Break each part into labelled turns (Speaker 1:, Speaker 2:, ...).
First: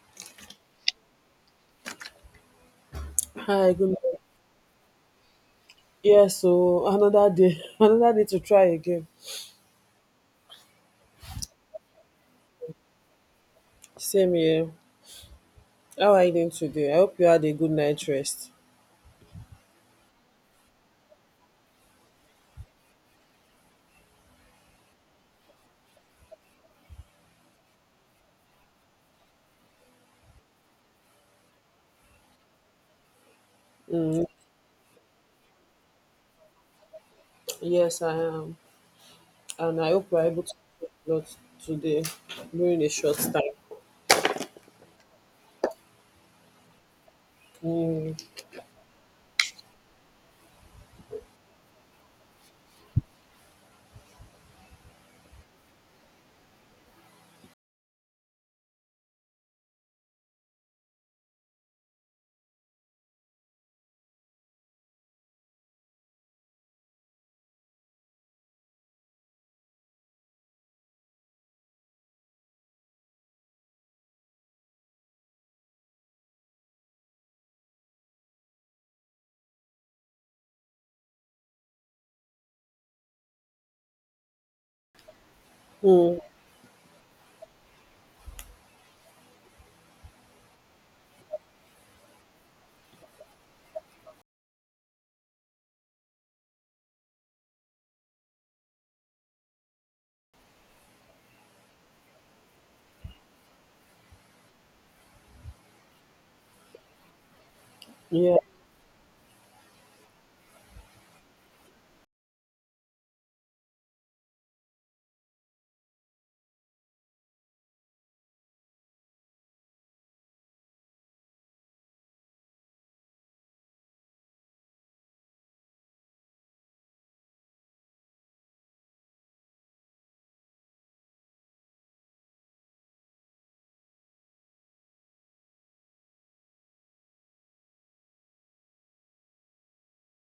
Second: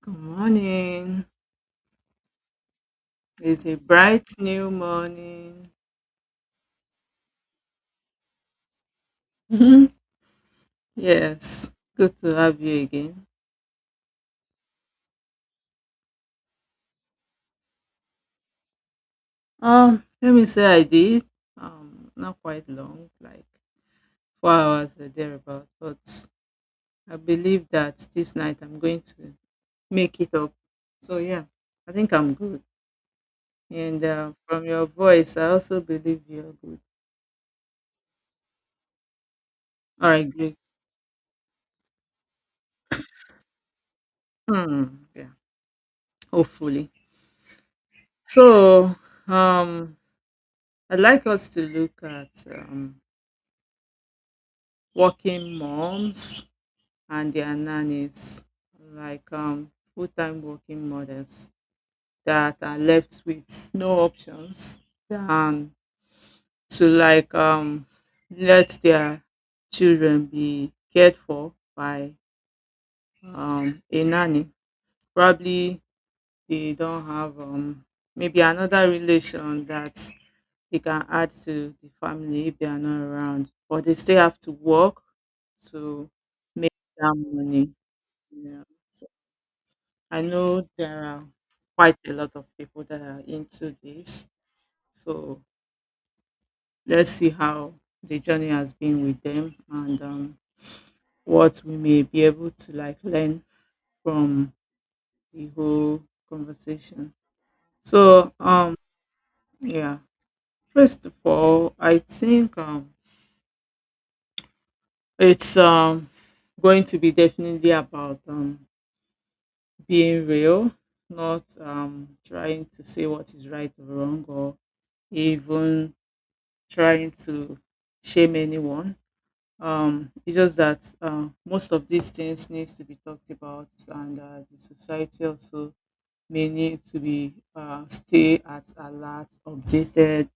Speaker 1: Good morning. It's
Speaker 2: Hi,
Speaker 1: a
Speaker 2: good morning.
Speaker 1: bright new morning.
Speaker 2: Yes, so another day, another day to try again.
Speaker 1: Yes, good to have you again.
Speaker 2: Same here. How are you doing today? I hope you had a good night rest.
Speaker 1: Let me say I did. Not quite long, like 4 hours or thereabout. But I believe that this night I'm going to make it up. So yeah, I think I'm good. And
Speaker 2: Mm,
Speaker 1: from your voice, I also believe you're good.
Speaker 2: yes, I am. And I
Speaker 1: All
Speaker 2: hope we're
Speaker 1: right,
Speaker 2: able to
Speaker 1: great.
Speaker 2: do a lot today during a short time.
Speaker 1: Yeah, hopefully.
Speaker 2: Mm,
Speaker 1: So um, I'd like us to look at working moms and their nannies, like full time working mothers that are left with no options than to let their children be cared for by a nanny. Probably they don't have maybe another relation that they can add to the family if they are not around, but they still have to work to
Speaker 2: mm,
Speaker 1: make that money. Yeah. So I know there are quite a lot of people that are into this. So let's see how the journey has been with them and what we may be able to like learn from the whole conversation. So
Speaker 2: yeah.
Speaker 1: um yeah, first of all, I think it's going to be definitely about being real, not trying to say what is right or wrong or even trying to shame anyone. It's just that most of these things needs to be talked about, and the society also may need to be stay at alert, updated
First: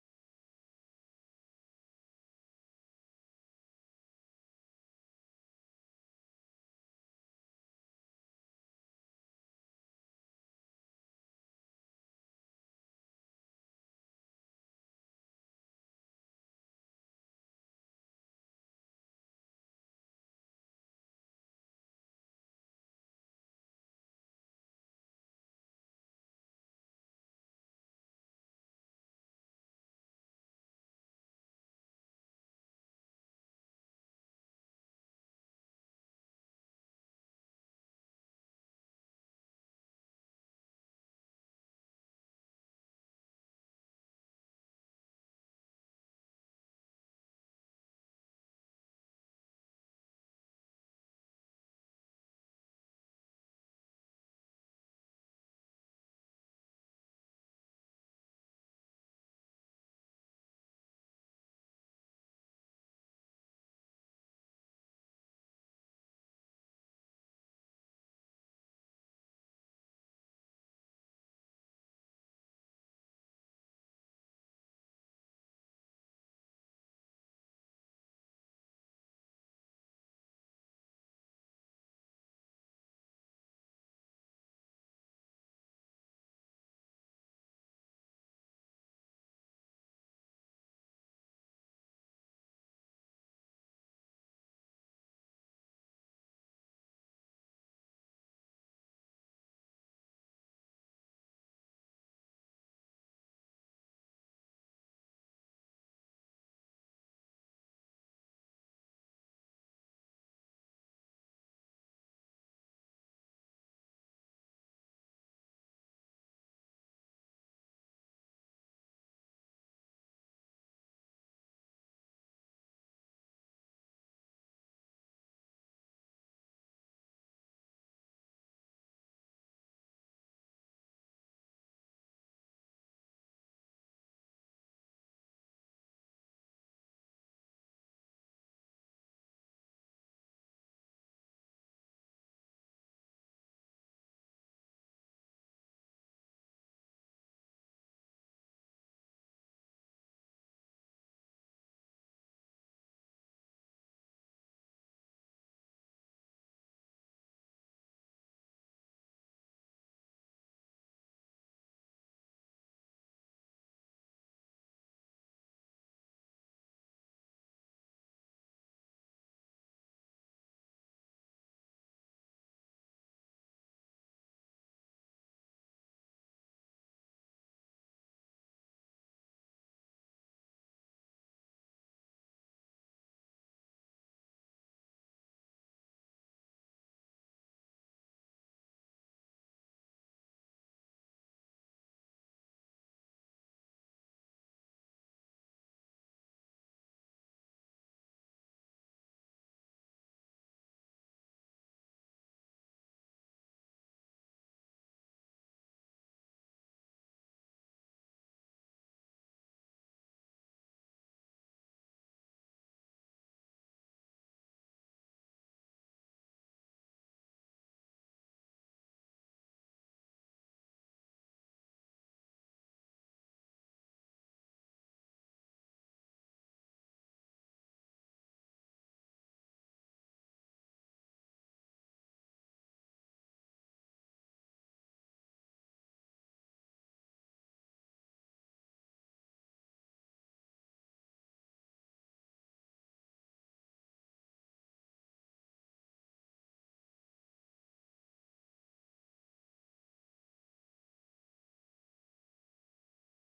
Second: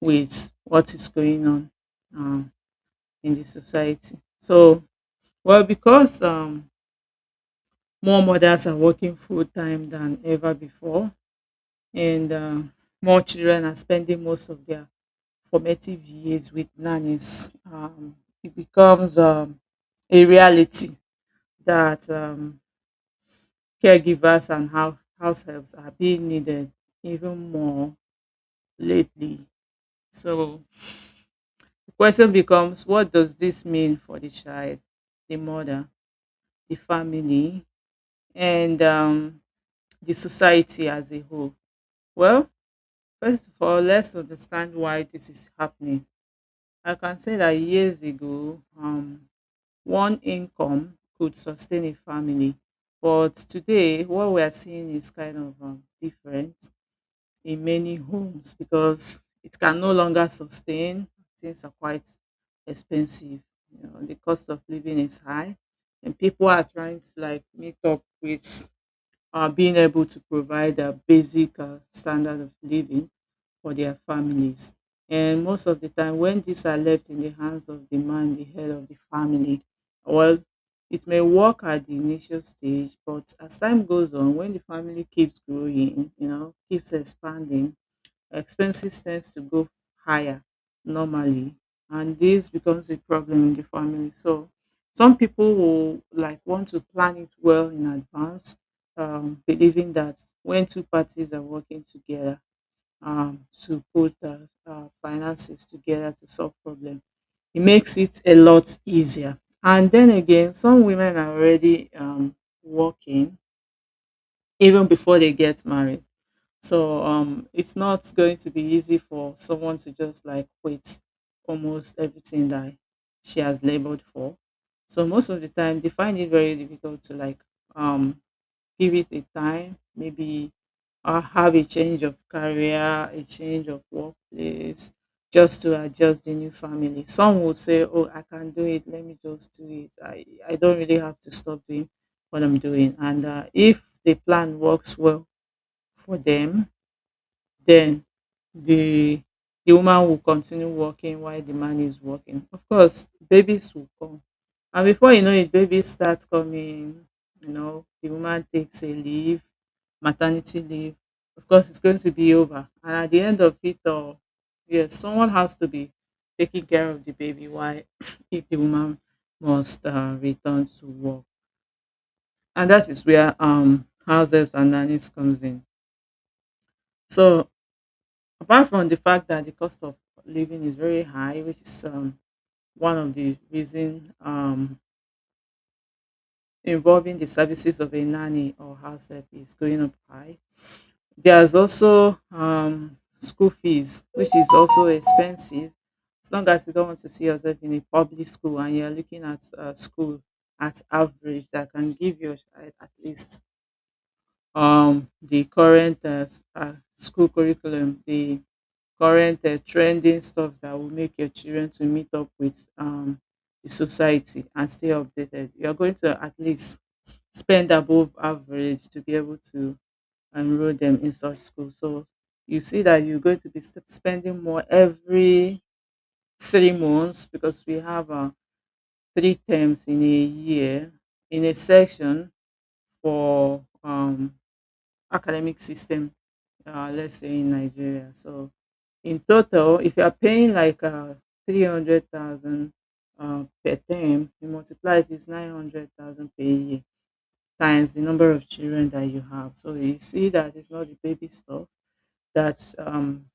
Speaker 1: with what is going on um, in the society. So, well, because more mothers are working full time than ever before, and more children are spending most of their formative years with nannies. It becomes a reality that caregivers and house helps are being needed even more lately. So the question becomes, what does this mean for the child, the mother, the family, and the society as a whole? Well, first of all, let's understand why this is happening. I can say that years ago, one income could sustain a family. But today, what we are seeing is kind of different in many homes because it can no longer sustain. Things are quite expensive. You know, the cost of living is high, and people are trying to like meet up with being able to provide a basic standard of living for their families. And most of the time, when these are left in the hands of the man, the head of the family, well, it may work at the initial stage, but as time goes on, when the family keeps growing, you know, keeps expanding, expenses tends to go higher normally, and this becomes a problem in the family. So some people will like want to plan it well in advance, believing that when two parties are working together um, to put finances together to solve problems, it makes it a lot easier. And then again, some women are already working even before they get married. So it's not going to be easy for someone to just like quit almost everything that she has labored for. So most of the time, they find it very difficult to um, give it a time, maybe have a change of career, a change of workplace, just to adjust the new family. Some will say, "Oh, I can do it. Let me just do it. I don't really have to stop doing what I'm doing." And if the plan works well for them, then the the woman will continue working while the man is working. Of course, babies will come. And before you know it, babies start coming. You know, the woman takes a leave, maternity leave. Of course, it's going to be over. And at the end of it all, yes, someone has to be taking care of the baby while if the woman must return to work. And that is where house helps and nannies comes in. So apart from the fact that the cost of living is very high, which is one of the reason involving the services of a nanny or house help is going up high. There's also school fees, which is also expensive. As long as you don't want to see yourself in a public school and you're looking at a school at average that can give your child at least the current school curriculum, the current trending stuff that will make your children to meet up with the society and stay updated. You are going to at least spend above average to be able to enroll them in such school. So you see that you're going to be spending more every 3 months because we have three terms in a year in a section for academic system, let's say in Nigeria. So in total, if you are paying like 300,000 per term, you multiply it is 900,000 per year times the number of children that you have. So you see that it's not the baby stuff, that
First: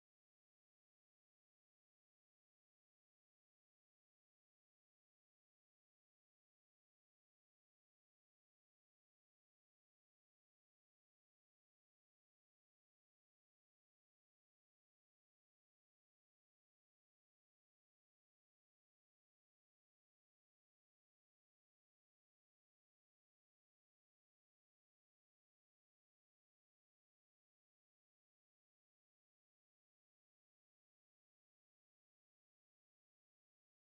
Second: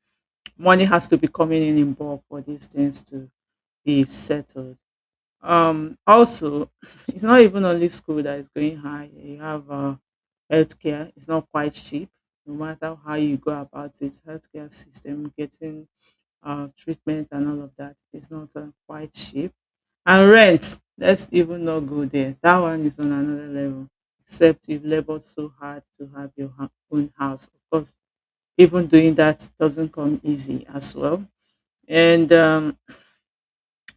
Speaker 1: money has to be coming in bulk for these things to be settled. Also, it's not even only school that is going high. You have healthcare. It's not quite cheap. No matter how you go about it, healthcare system getting treatment and all of that is not quite cheap. And rent, let's even not go there. That one is on another level. Except you've labored so hard to have your own house. Of course, even doing that doesn't come easy as well. And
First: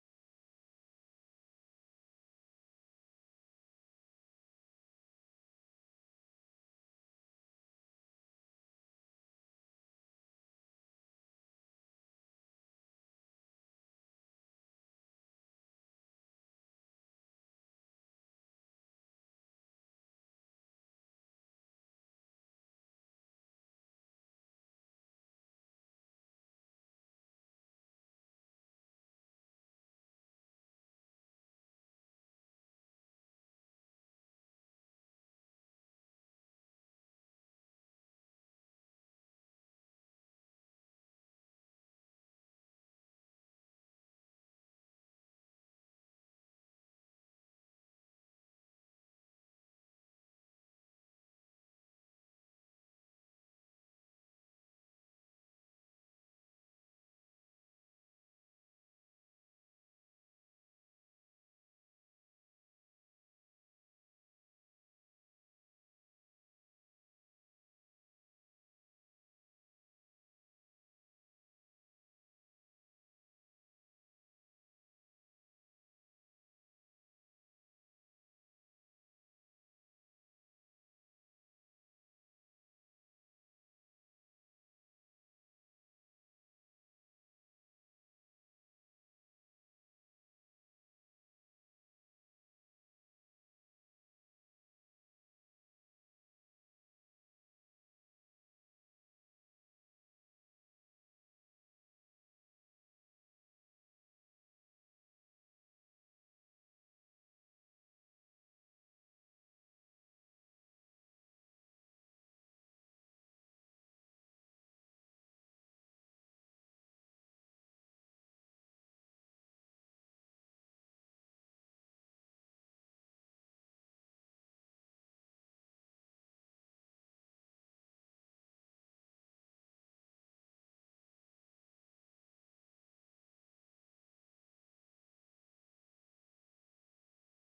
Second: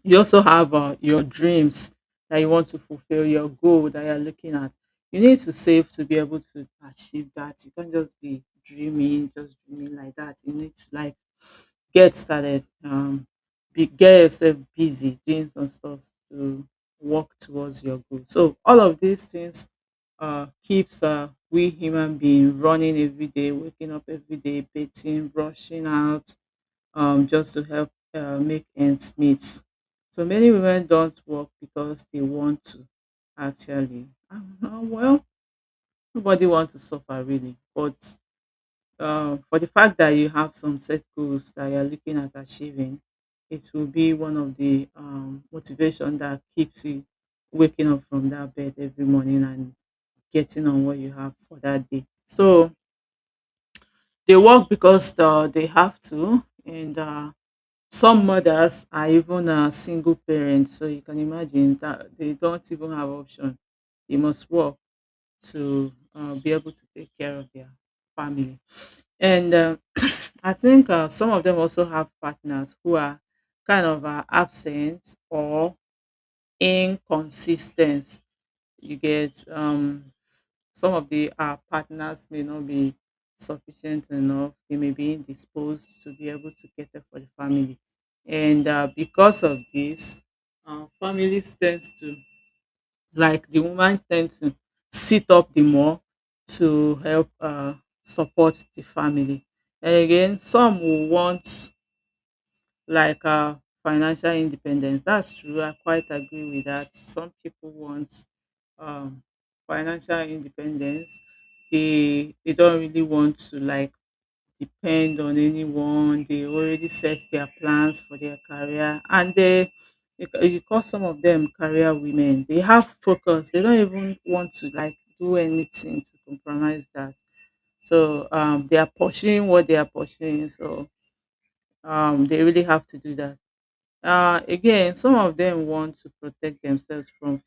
Speaker 1: you also have your dreams that you want to fulfill, your goal that you're looking at. You need to save to be able to achieve that. You can't just be dreaming, just dreaming like that. You need to like get started, get yourself busy doing some stuff to work towards your goal. So all of these things keeps we human being running every day, waking up every day, bathing, rushing out, just to help make ends meet. So many women don't work because they want to, actually. Well, nobody wants to suffer, really. But for the fact that you have some set goals that you're looking at achieving, it will be one of the motivation that keeps you waking up from that bed every morning and getting on what you have for that day. So they work because they have to, and some mothers are even single parents, so you can imagine that they don't even have option. They must work to be able to take care of their family. And I think some of them also have partners who are kind of absent or inconsistent. You get some of the our partners may not be sufficient enough. They may be indisposed to be able to cater for the family. And because of this, families tends to, like the woman tends to sit up the more to help support the family. And again, some will want like financial independence. That's true. I quite agree with that. Some people want um, financial independence. They don't really want to like depend on anyone. They already set their plans for their career, and they you call some of them career women. They have focus. They don't even want to like do anything to compromise that. So they are pursuing what they are pursuing. So they really have to do that. Again, some of them want to protect themselves from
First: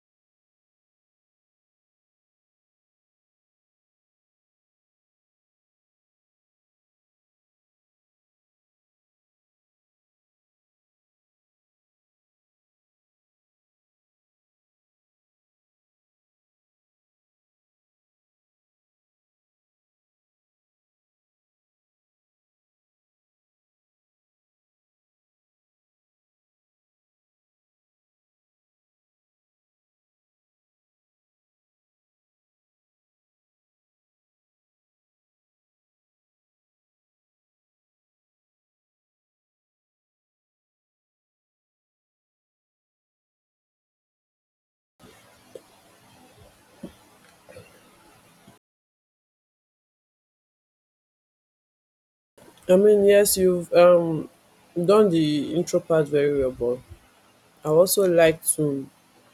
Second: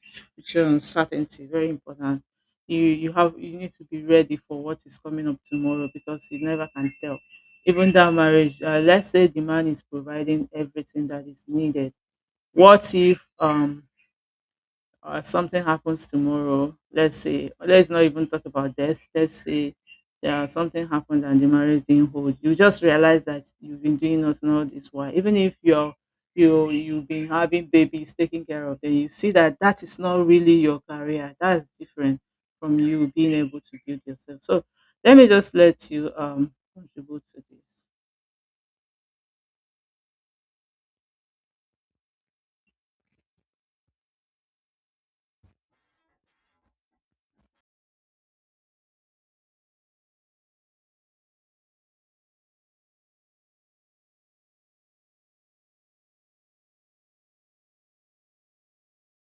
Speaker 1: future uncertainty. Very important. You need to be ready for what is coming up tomorrow because you never can tell. Even that marriage, let's say the man is providing everything that is needed. What if or something happens tomorrow, let's say, let's not even talk about death. Let's say there something happened and the marriage didn't hold. You just realize that you've been doing nothing all this while, even if you've been having babies taking care of, then you see that that is not really your career. That's different from you being able to build yourself. So let me just let you contribute to this.
Speaker 2: I mean, yes, you've done the intro part very well, but I also like to,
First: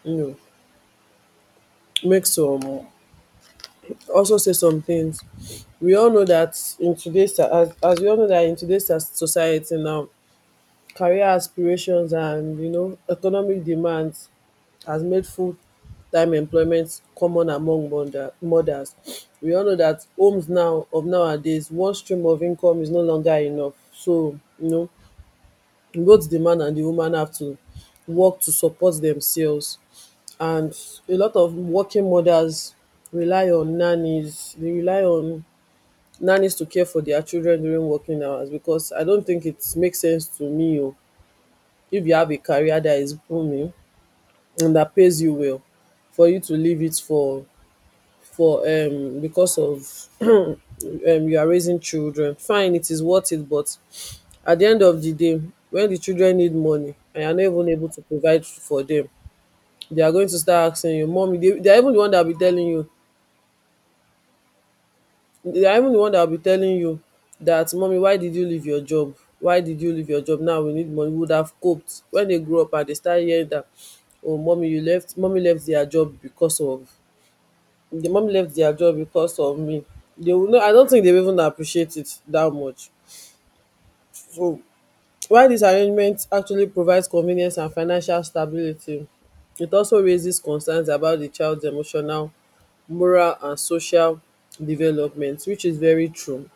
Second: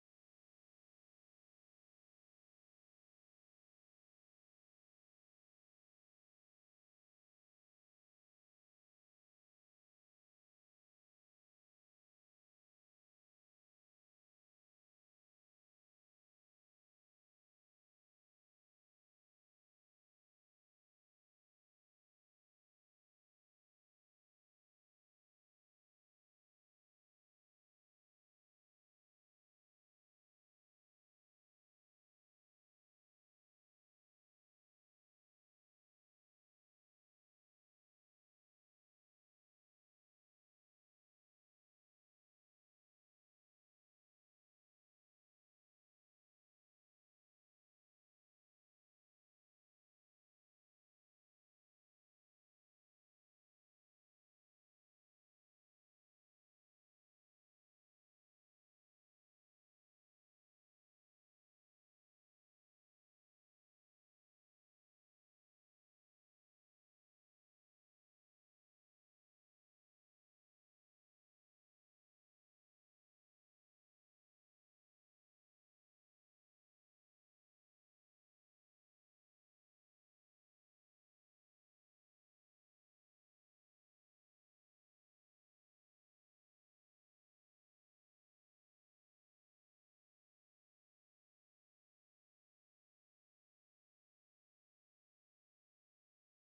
Speaker 2: you know, make some also say some things. We all know that in today's as we all know that in today's society now, career aspirations and economic demands has made full time employment common among mothers. We all know that homes now of nowadays one stream of income is no longer enough. So both the man and the woman have to work to support themselves, and a lot of working mothers rely on nannies to care for their children during working hours, because I don't think it makes sense to me. Oh, if you have a career that is booming and that pays you well, for you to leave it for because of you are raising children, fine, it is worth it, but at the end of the day, when the children need money and you are not even able to provide for them, they are going to start asking you, mommy. They are even the one that will be telling you, I'm the one that will be telling you that, mommy, why did you leave your job? Why did you leave your job? Now we need money. We would have coped. When they grow up and they start hearing that, oh mommy, you left mommy left their job because of me. They will not I don't think they will even appreciate it that much. So while this arrangement actually provides convenience and financial stability, it also raises concerns about the child's emotional, moral and social development, which is very true.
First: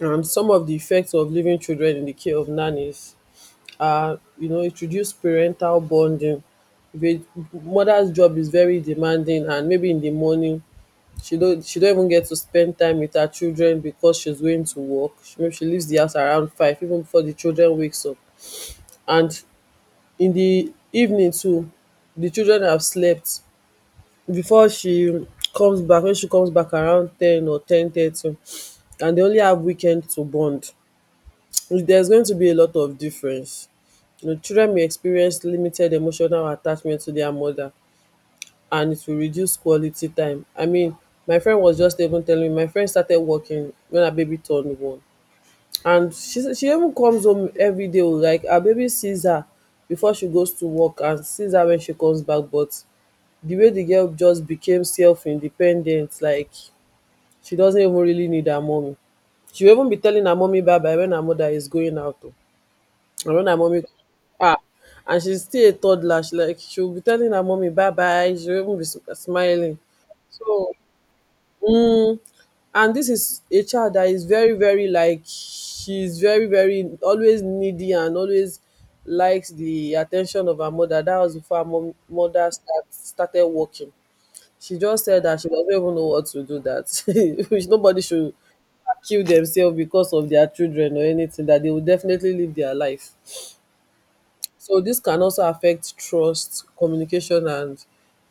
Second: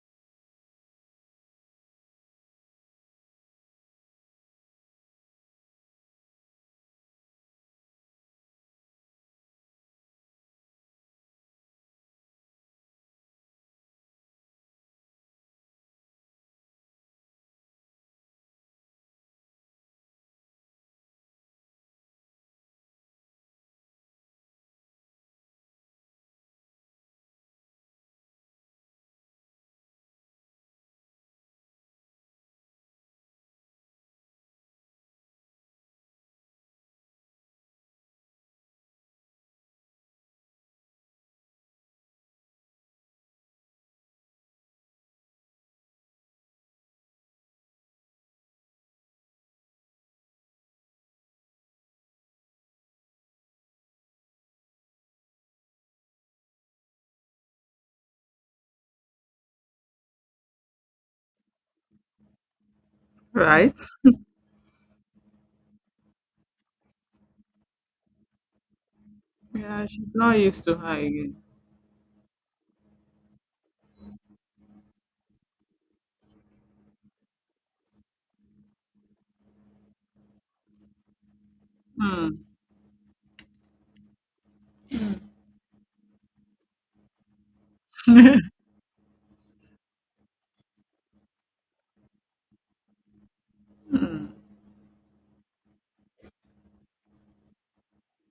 Speaker 2: And some of the effects of leaving children in the care of nannies are, it reduces parental bonding. Ve- Mother's job is very demanding, and maybe in the morning she don't even get to spend time with her children because she's going to work. Maybe she leaves the house around five, even before the children wakes up. And in the evening too, the children have slept before she comes back. When she comes back around 10 or 10:30, and they only have weekend to bond. There's going to be a lot of difference. You know, children may experience limited emotional attachment to their mother, and it will reduce quality time. I mean, my friend was just even telling me, my friend started working when her baby turned one. And she even comes home every day. Oh, like her baby sees her before she goes to work, and sees her when she comes back. But the way the girl just became self independent, like she doesn't even really need her mommy. She will even be telling her mommy bye bye when her mother is going out. Oh. And when her
Speaker 1: Right?
Speaker 2: mommy, ah and she's still a toddler, she, like, she'll be telling her mommy bye bye, she will even be smiling.
Speaker 1: Yeah, she's not used
Speaker 2: So
Speaker 1: to her again.
Speaker 2: mm, and this is a child that is very, very, like, she's very, very always needy and always likes the attention of her mother. That was before her mom,
Speaker 1: Hmm.
Speaker 2: mother started working. She just said that she doesn't even know what to do that. Which, nobody should kill themselves because of their children or anything, that they will definitely live their life.
Speaker 1: Hmm.
Speaker 2: So this can also affect trust, communication and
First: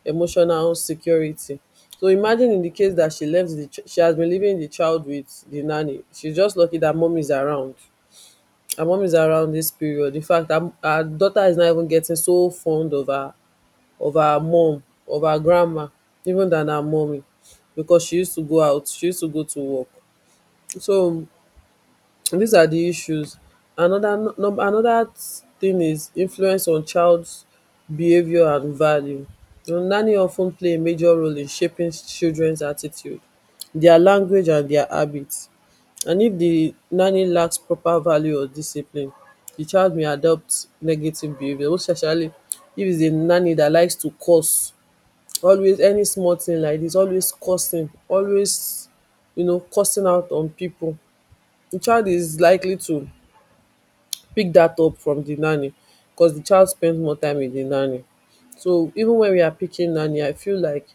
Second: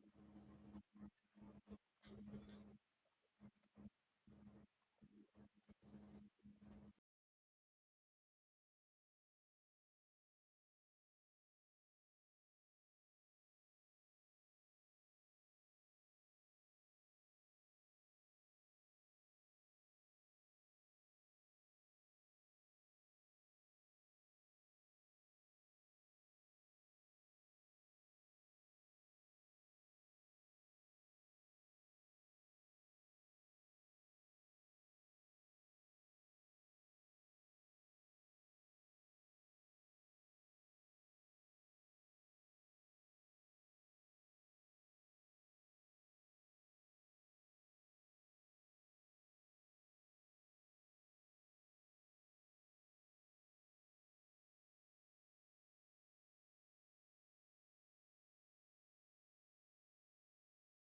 Speaker 2: emotional security. So imagine, in the case that she has been leaving the child with the nanny. She's just lucky that mom is around. Her mom is around this period. In fact, her daughter is not even getting so fond of her, of her mom, of her grandma, even than her mommy, because she used to go out, she used to go to work. So So, these are the issues. Another thing is influence on child's behavior and value. You know, nanny of ten play a major role in shaping children's attitude, their language and their habits. And if the nanny lacks proper value or discipline, the child may adopt negative behavior. Most especially if it's a nanny that likes to curse, always any small thing like this, always cursing, always cursing out on people. The child is likely to pick that up from the nanny, because the child spends more time with the nanny. So even when we are picking nanny, I feel like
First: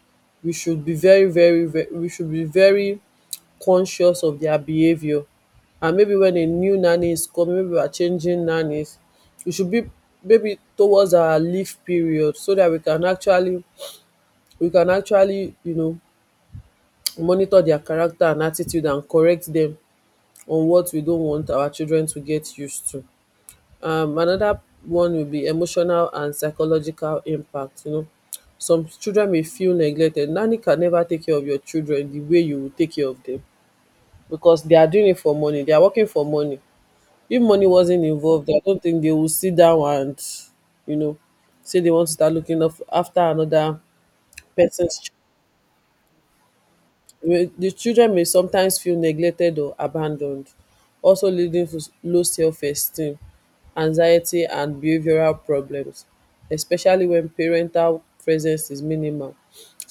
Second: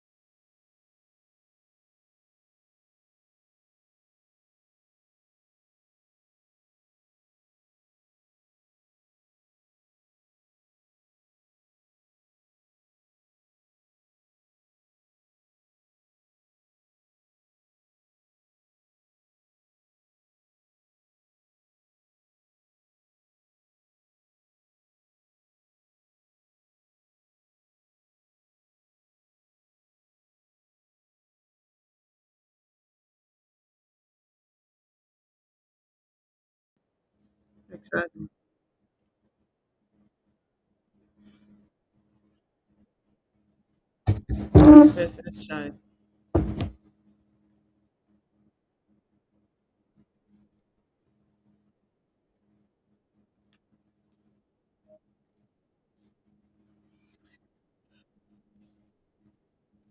Speaker 2: we should be very, very, very, we should be very conscious of their behavior. And maybe when a new nanny is coming, maybe we are changing nannies, we should be, maybe, towards our leave period, so that we can actually, we can actually, you know, monitor their character and attitude and correct them on what we don't want our children to get used to. Another one will be emotional and psychological impact. Some children may feel neglected. Nanny can never take care of your children the way you will take care of them, because they are doing it for money, they are working for money. If money wasn't
Speaker 1: Exactly.
Speaker 2: involved, I don't think they will sit down and you know say they want to start looking up after another person's.
Speaker 1: Yes, that's right.
Speaker 2: The children may sometimes feel neglected or abandoned, also leading to low self esteem, anxiety, and behavioral problems, especially when parental presence is minimal.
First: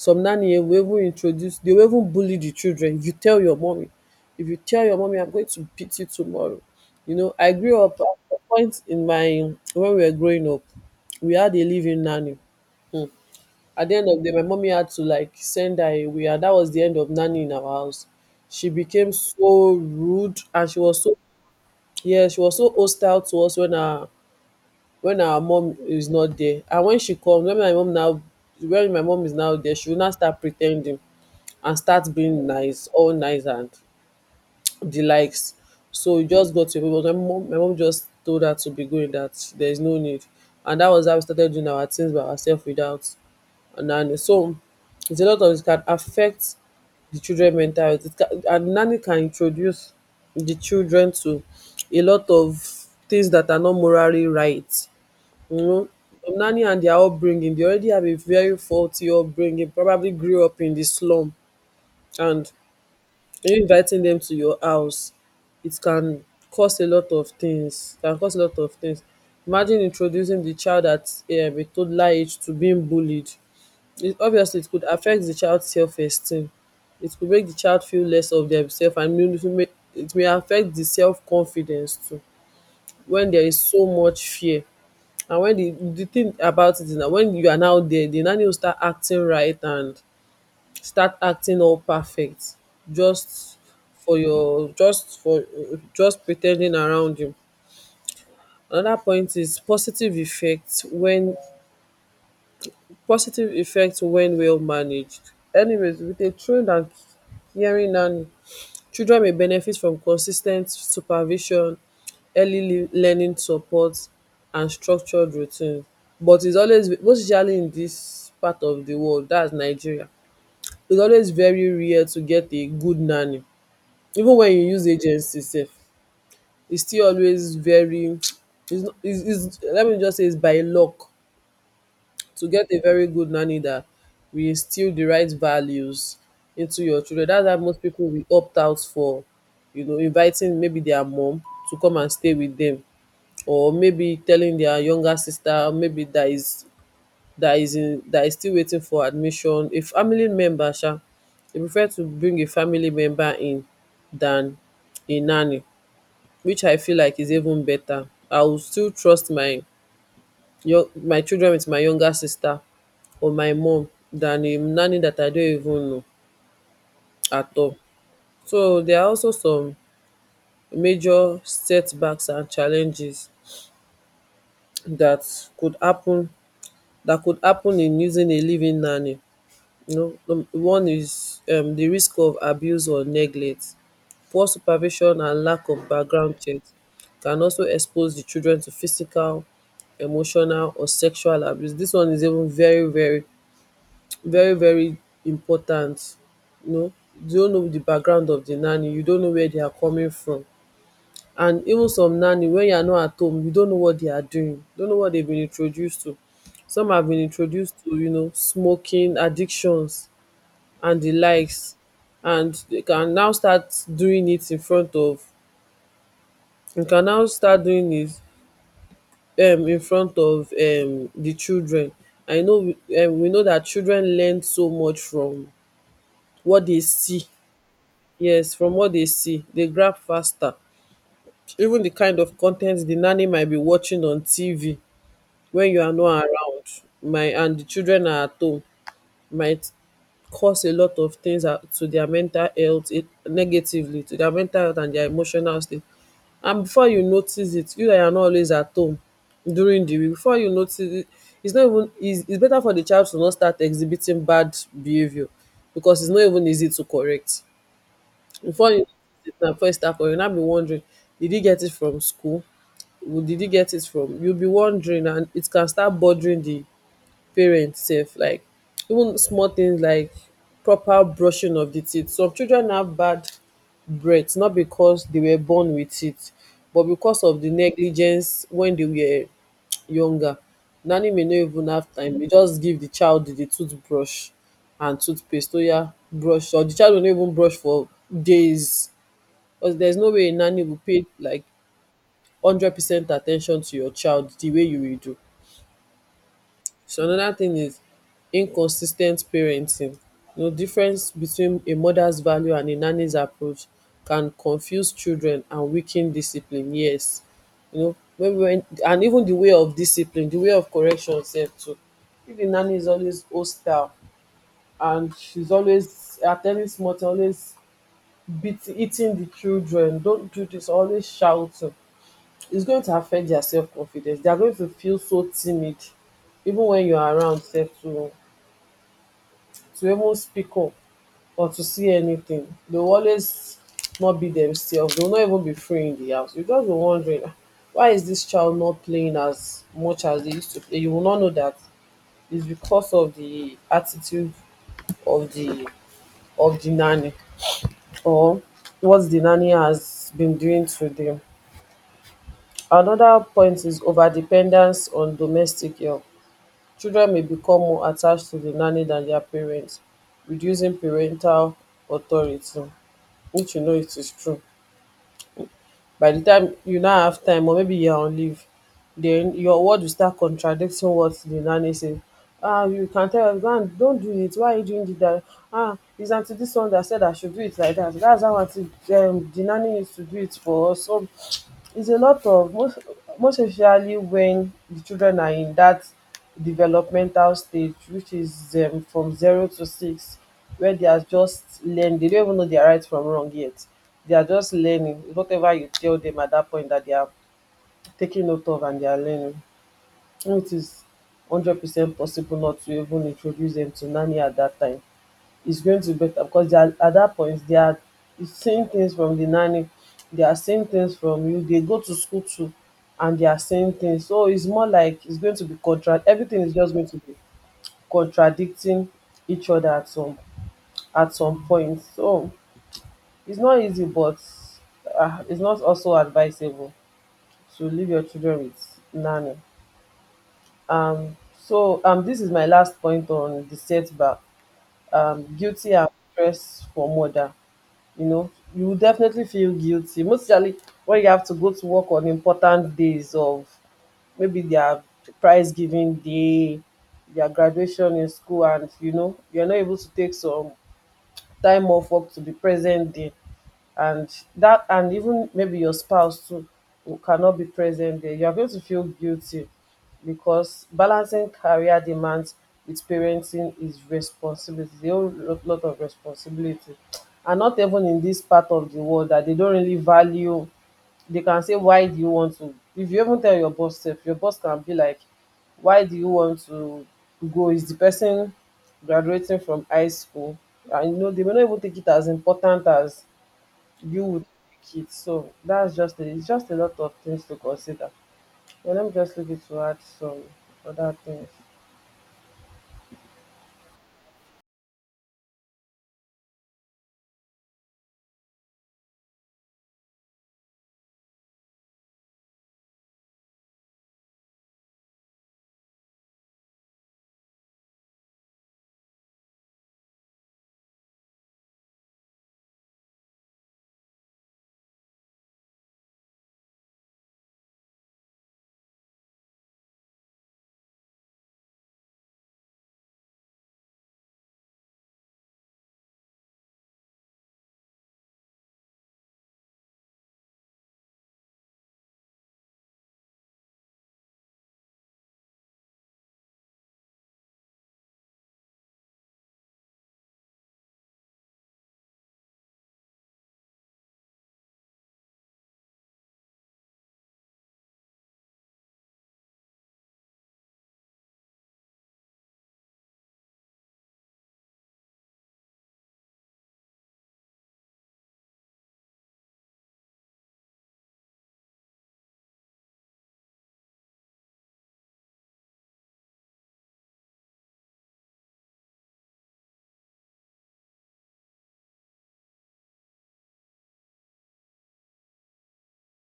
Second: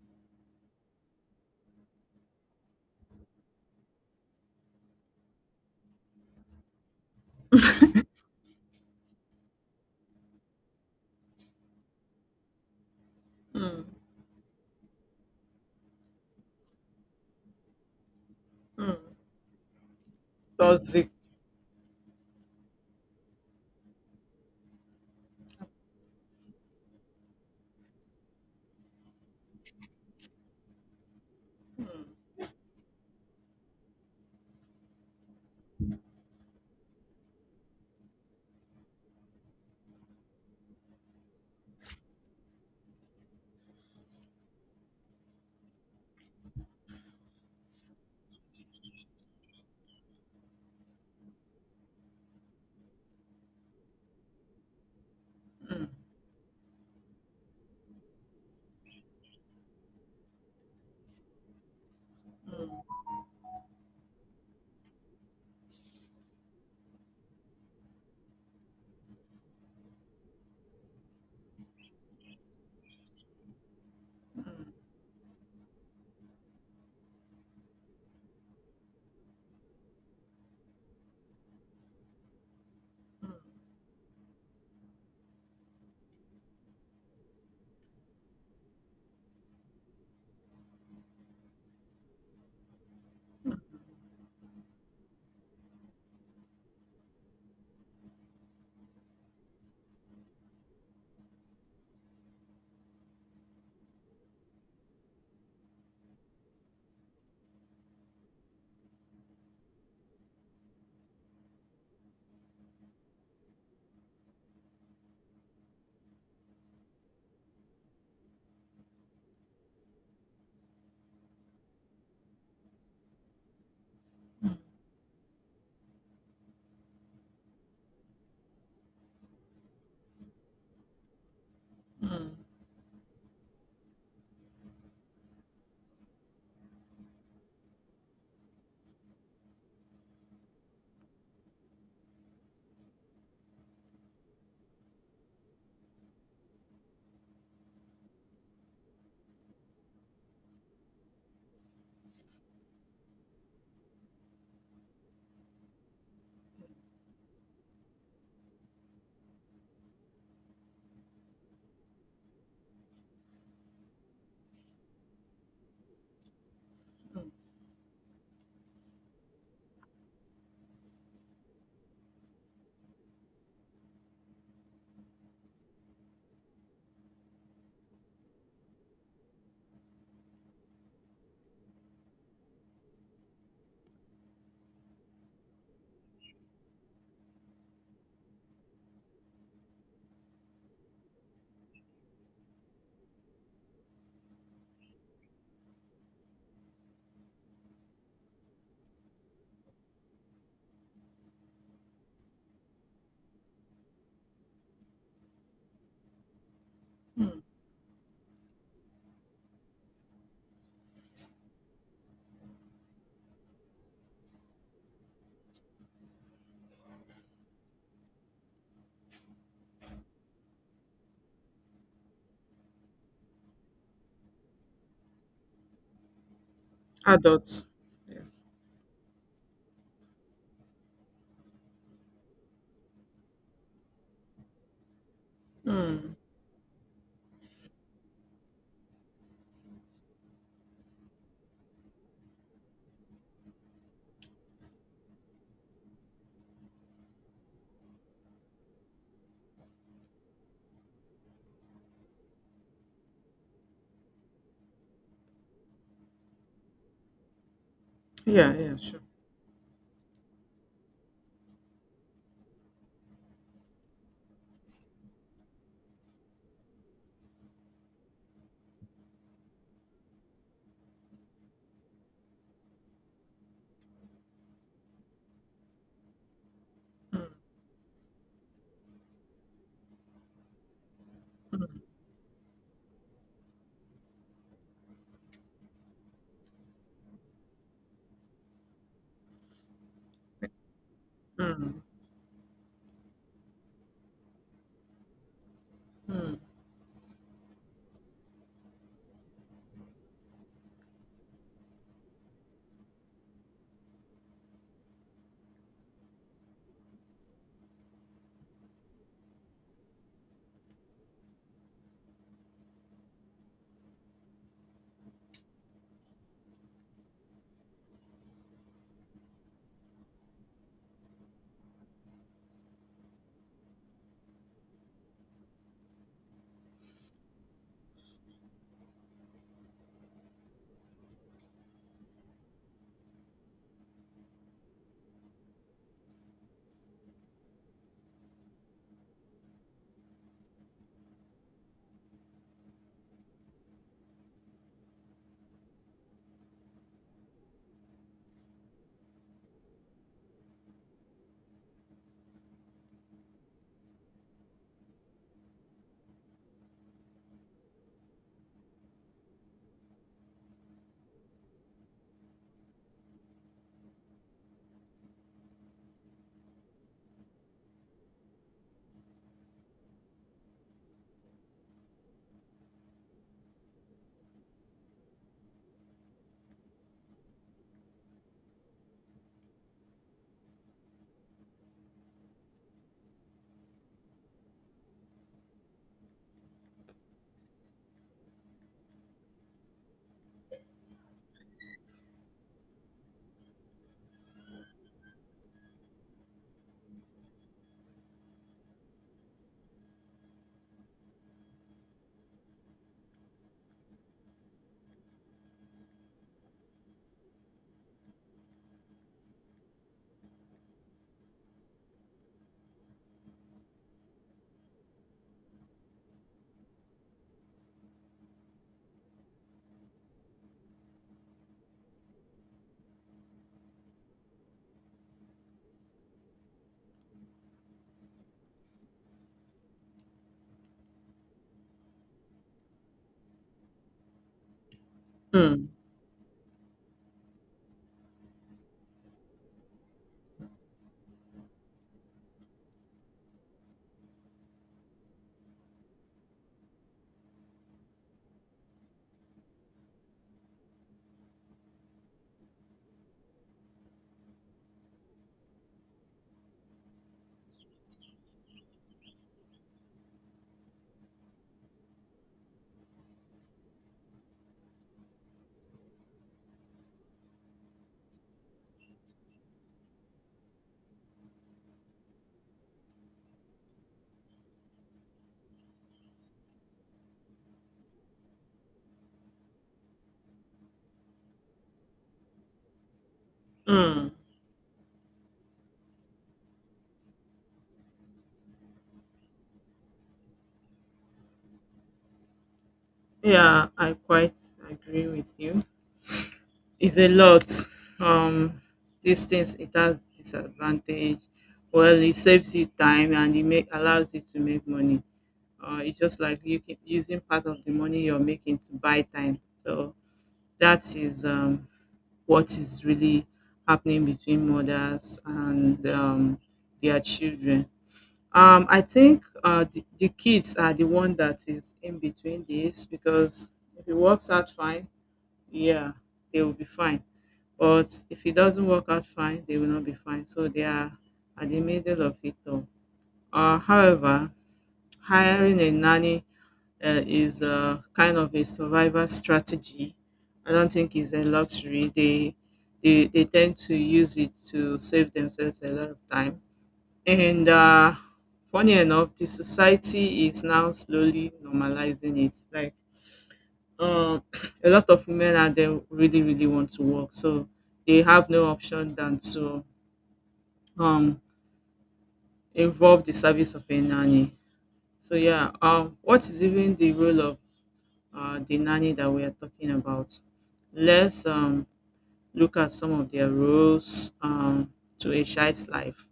Speaker 2: Some nanny will even introduce, they will even bully the children. You tell your mommy, if you tell your mommy, I'm going to beat you tomorrow. You know, I grew up at a point when we were growing up, we had a living nanny. Hmm.
Speaker 1: Hmm.
Speaker 2: At the end of the day, my mommy had to, like, send her away, and that was the end of nanny in our house. She
Speaker 1: Mm.
Speaker 2: became so rude, and she was
Speaker 1: Toxic.
Speaker 2: so... Yeah, she was so hostile to us when our mom is not there, and when she comes, when my mom is now there, she will now start pretending and
Speaker 1: Mm,
Speaker 2: start being nice, all nice and the likes. So we just got to a point, but my mom just told her to be going, that there is no need. And that was how we started doing our things by ourselves, without. And so it's a lot of, it can affect the children mental health, it can. And nanny can introduce the children to a lot of things that are not morally right you
Speaker 1: mm,
Speaker 2: know some nanny and their upbringing, they already have a very faulty upbringing, probably grew up in the slum. And
Speaker 1: mm,
Speaker 2: when you inviting dem to your house, it can cause a lot of things, can cause a lot of things. Imagine introducing the child at a toddler age to being bullied, it obviously, it
Speaker 1: mm,
Speaker 2: could affect the child self esteem. It could make the child feel less of themself, and may even make it may affect the self confidence too, when there is so much fear. And when the thing about it is, na, when you are now there, they now need to start acting right and start acting all perfect, just for your just for just pretending around you. Another point is positive effects when, well managed. Anyways, with a trained and caring nanny, children may benefit from consistent supervision, early learning support and structured routine. But it's always, most especially in this part of the world, that's Nigeria, it's always very rare to get a good nanny. Even when you use agency sef, it's still always very it's no it's it's let me just say, it's by luck
Speaker 1: mm, mm,
Speaker 2: to get a very good nanny that will instill the right values into your children. That's why most pipu will opt out for, inviting maybe their mum to come and stay with them, or maybe telling their younger sister, maybe that is still waiting for admission, a family member sha. They prefer to bring a family member in than a nanny, which I feel like is even better. I would still trust my children wit my younger sister or my mum than a nanny dat I don't even know
Speaker 1: mm.
Speaker 2: at all. So there are also some major setbacks and challenges dat could happen dat could happen in using a live-in nanny. You know, the one is, the risk of abuse or neglect. Poor supervision and lack of background check can also expose the children to physical, emotional, or sexual abuse. This one is even very, very, very, very important. You know, you don't know the background of the nanny, you don't know where they are coming from. And even some nanny, when you are not at home, you don't know what they are doing, you don't know what they've been introduced to. Some have been introduced to, you know, smoking addictions and di likes and you can now start doing it in front of you can now start doing it in front of di children. I know we know dat children learn so much from what dey see.
Speaker 1: Adults. Yeah.
Speaker 2: Yes, from what dey see dey grab faster, even di kind of con ten t di nanny might be watching on TV wen you are
Speaker 1: Mm.
Speaker 2: not around my and di children are at home. Might cause a lot of things to dia mental health, it, negatively to dia mental health and dia emotional state. And before you notice it, you that you are not always at home during the week, before you notice it, its not even its it's better for the child to not start exhibiting bad behaviour because its not even easy to correct.
Speaker 1: Yeah,
Speaker 2: Before
Speaker 1: yeah,
Speaker 2: you notice
Speaker 1: sure.
Speaker 2: it, na before e start, you now be wondering, did he get it from school? Did he get it from? You be wondering, and it can start bothering the parents sef, like even small things like proper brushing of the teeth. Some children have bad breath not because they were born with it but because
Speaker 1: Mm,
Speaker 2: of the negligence when they were younger. Nanny may not even
Speaker 1: mm,
Speaker 2: have time, dey just give the child the toothbrush and toothpaste. Oh yeah, brush, or the child will not even brush for days, cos there's no way a nanny will pay like
Speaker 1: mm,
Speaker 2: 100% attention to your child the way you will do.
Speaker 1: mm,
Speaker 2: So another thing is inconsistent ten t parenting. The difference between a mother's value and a nanny's approach can confuse children and weaken discipline, yes. You know, maybe when, and even the way of discipline, the way of correction sef too. If the nanny is always hostile and she's always at ten ding small thing, always beat hitting the children, don't do this, always shouting, it's going to affect their self confidence. They are going to feel so timid, even when you are around sef too, to even speak up or to see anything. They will always not be themselves. They will not even be free in the house. You just be wondering, "Ah, why is this child not playing as much as they used to play?" You will not know that it's because of the attitude of the nanny, or what the nanny has been doing to them. Another point is overdependence on domestic help. Children may become more attached to the nanny than their parents, reducing parental authority, which you know it is true. By the time you now have time, or maybe you are on leave, then your word will start contradicting what the nanny say. Ah, you can tell your husband, ah, don't do it, why are you doing dat? Ah, it's until this one that said I should do it like that. That's how aunty, the nanny, needs to do it for us. So it's a lot of, most most especially when the children are in that developmental stage, which is from zero to six, where they are just learning, they don't even know their right from wrong yet, they are just learning. It's whatever you tell them at that point that they are taking note of and they are learning. And it is 100% possible not to even introduce them to nanny. At that time is going to be better, because they are at that point, they are seeing things from the nanny, they are seeing things from you. They go to school too, and they are seeing things. So it's more like it's going to be contra. Everything is just going to be contradicting each other at some point. So it's not easy, but it's not also advisable to leave your children with nanny. So this is my last point on the setback.
Speaker 1: mm,
Speaker 2: Guilty and stress for mother. You know, you will definitely feel guilty, mostly when you have to go to work on important days of maybe their prize giving day, their graduation in school, and you know you're not able to take some time off work to be present there. And that, and even maybe your spouse too, who cannot be present there, you are going to feel guilty, because balancing career demands with parenting is responsibility, a whole lot of responsibility. And not even in this part of the world that they don't really value, they can say, why do you want to? If you even tell your boss sef, your boss can be like, why do you want to go? Is the person graduating from high school? And you know, they may not even take it as important as you
Speaker 1: mm.
Speaker 2: would like it. So that's just a, it's just a lot of things to consider. But let me just leave it to add some other things.
Speaker 1: Yeah, I quite agree with you. It's a lot. Um, these things it has disadvantage. Well, it saves you time and it make allows you to make money. It's just like you can, using part of the money you're making to buy time. So that is what is really happening between mothers and their children. I think the kids are the one that is in between this because if it works out fine, yeah, they will be fine. But if it doesn't work out fine, they will not be fine. So they are at the middle of it all. However, hiring a nanny is a kind of a survival strategy. I don't think it's a luxury. They tend to use it to save themselves a lot of time. And funny enough, the society is now slowly normalizing it. Like um, a lot of women out there really really want to work, so they have no option than to um, involve the service of a nanny. So yeah, what is even the role of the nanny that we are talking about. Let's look at some of their roles to a child's life.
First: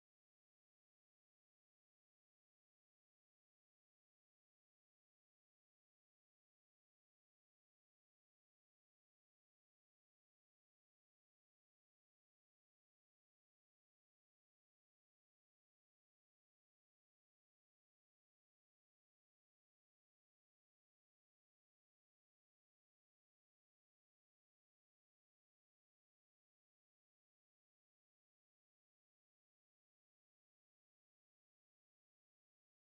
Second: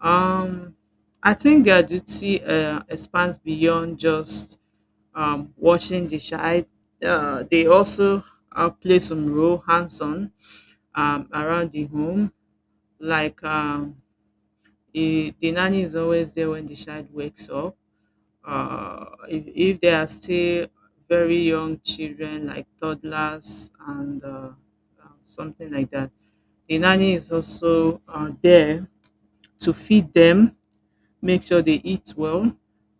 Speaker 1: Um, I think their duty expands beyond just watching the child. They also play some role hands-on around the home, like the nanny is always there when the child wakes up if they are still very young children like toddlers and something like that the nanny is also there to feed them make sure they eat well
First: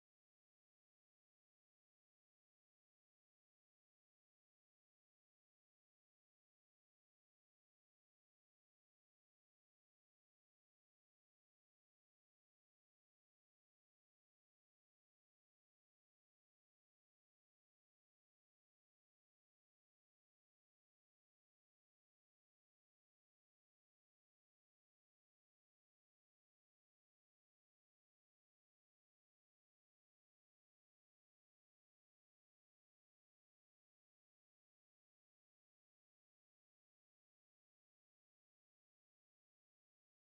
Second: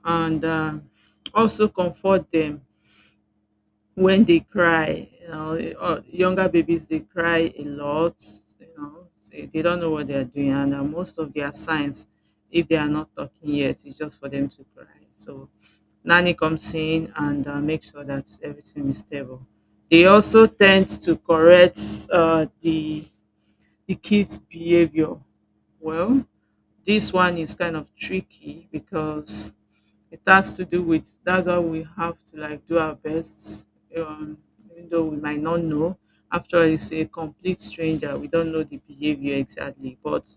Speaker 1: and also comfort them when they cry, you know, younger babies they cry a lot, you know, say they don't know what they are doing, and most of their signs if they are not talking yet it's just for them to cry, so nanny comes in and makes sure that everything is stable. They also tend to correct uh, the the kids' behavior. Well, this one is kind of tricky because it has to do with that's why we have to like do our best, um, even though we might not know. After all, it's a complete stranger. We don't know the behavior exactly, but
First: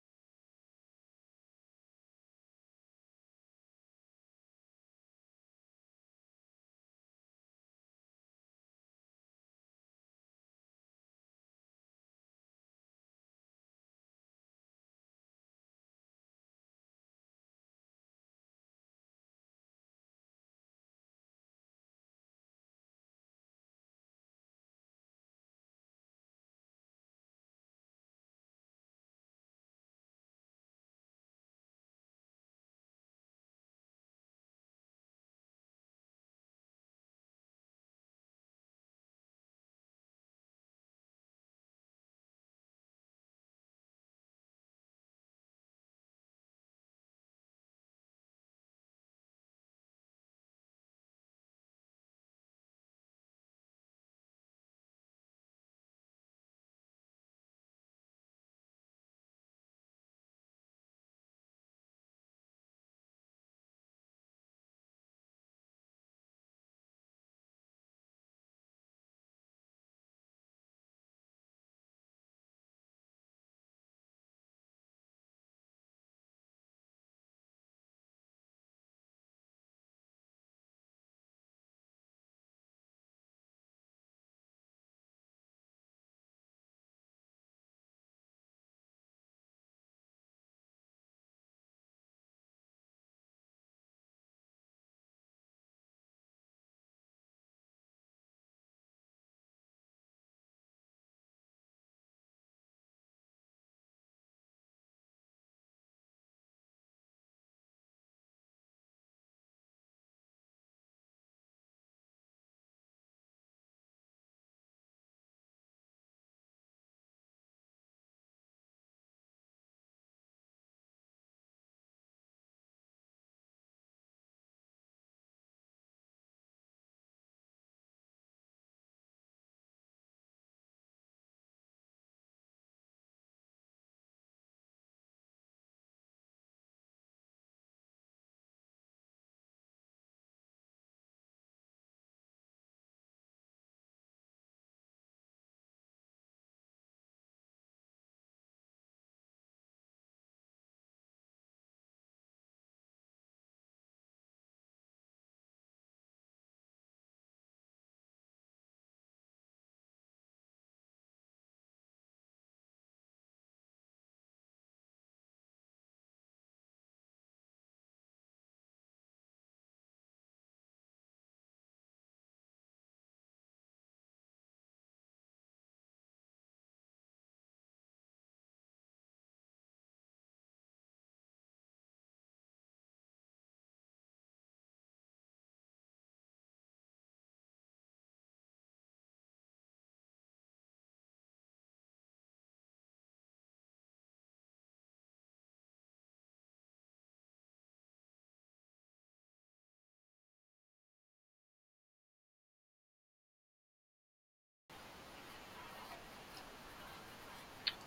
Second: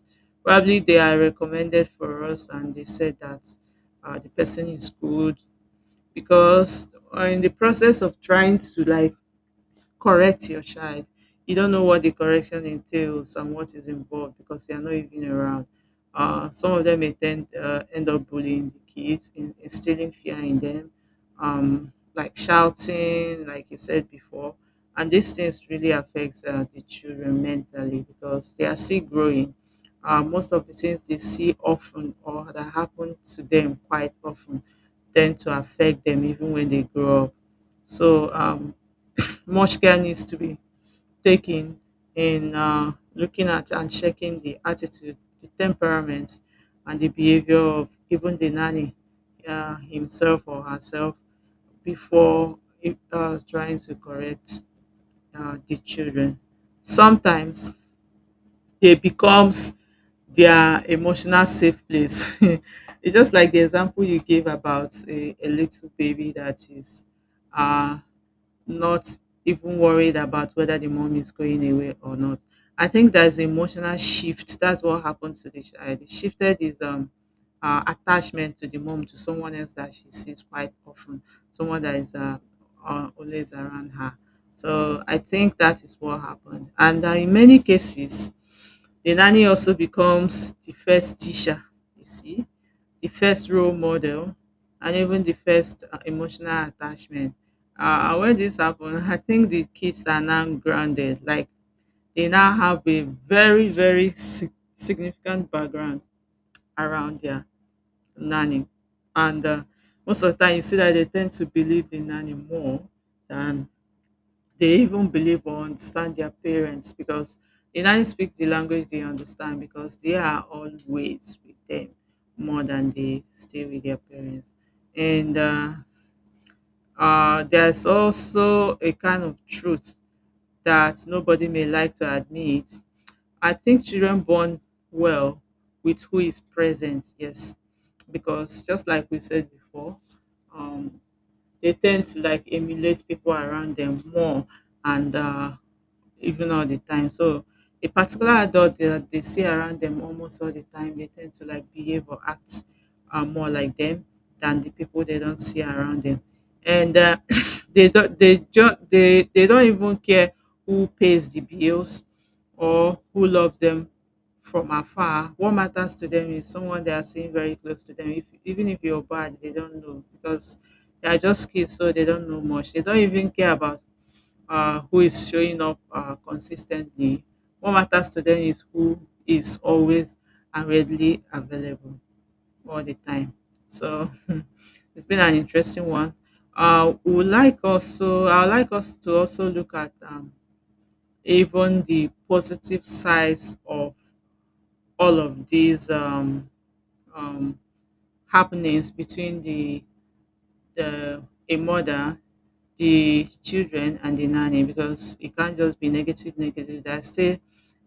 Speaker 1: probably they are recommended for us, and they said that the person is good because in the process of trying to like correct your child. You don't know what the correction entails and what is involved because they are not even around. Some of them may end up bullying the kids, instilling fear in them, like shouting, like you said before. And these things really affects the children mentally because they are still growing. Most of the things they see often or that happen to them quite often tend to affect them even when they grow up. So much care needs to be taken in looking at and checking the attitude, the temperaments, and the behavior of even the nanny himself or herself before trying to correct the children. Sometimes they becomes their emotional safe place. It's just like the example you gave about a little baby that is uh, not even worried about whether the mom is going away or not. I think there's emotional shift. That's what happened to the child. He shifted his attachment to the mom to someone else that she sees quite often, someone that is always around her. So I think that is what happened. And in many cases, the nanny also becomes the first teacher, you see, the first role model, and even the first emotional attachment. When this happened, I think the kids are now grounded. Like they now have a very, very significant background around their nanny. And most of the time, you see that they tend to believe the nanny more than they even believe or understand their parents because the nanny speaks the language they understand because they are always with them more than they stay with their parents. And there's also a kind of truth that nobody may like to admit. I think children bond well with who is present, yes, because just like we said before, um, they tend to like emulate people around them more and even all the time. So a particular adult that they see around them almost all the time, they tend to like behave or act more like them than the people they don't see around them. And they don't even care who pays the bills or who loves them from afar. What matters to them is someone they are seeing very close to them. If even if you're bad, they don't know because they are just kids, so they don't know much. They don't even care about who is showing up consistently. What matters to them is who is always and readily available all the time. So it's been an interesting one. We would like also, I would like us to also look at even the positive sides of all of these um, happenings between the a mother the children and the nanny because it can't just be negative, negative. There are still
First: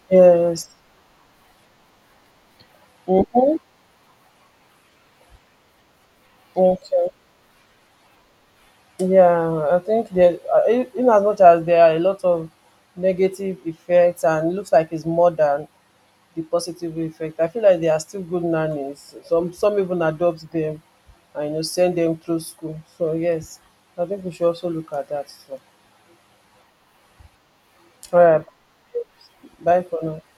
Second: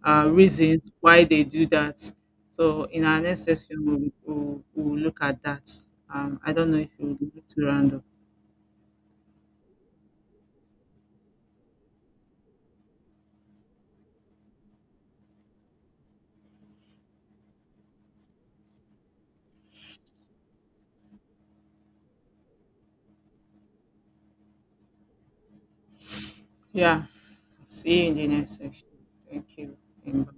Speaker 2: Yes.
Speaker 1: reasons why they do that. So in our next
Speaker 2: Mm-hmm.
Speaker 1: session, we'll look at that. I don't know if
Speaker 2: Okay.
Speaker 1: you would like to round up.
Speaker 2: Yeah, I think that in as much as there are a lot of negative effects and it looks like it's more than the positive effect, I feel like they are still good nannies. Some even adopt them and you know send them through school. So yes, I think we should also look at that. So,
Speaker 1: Yeah. See you in
Speaker 2: all
Speaker 1: the
Speaker 2: right,
Speaker 1: next section. Thank you.
Speaker 2: bye for now.
Speaker 1: And bye.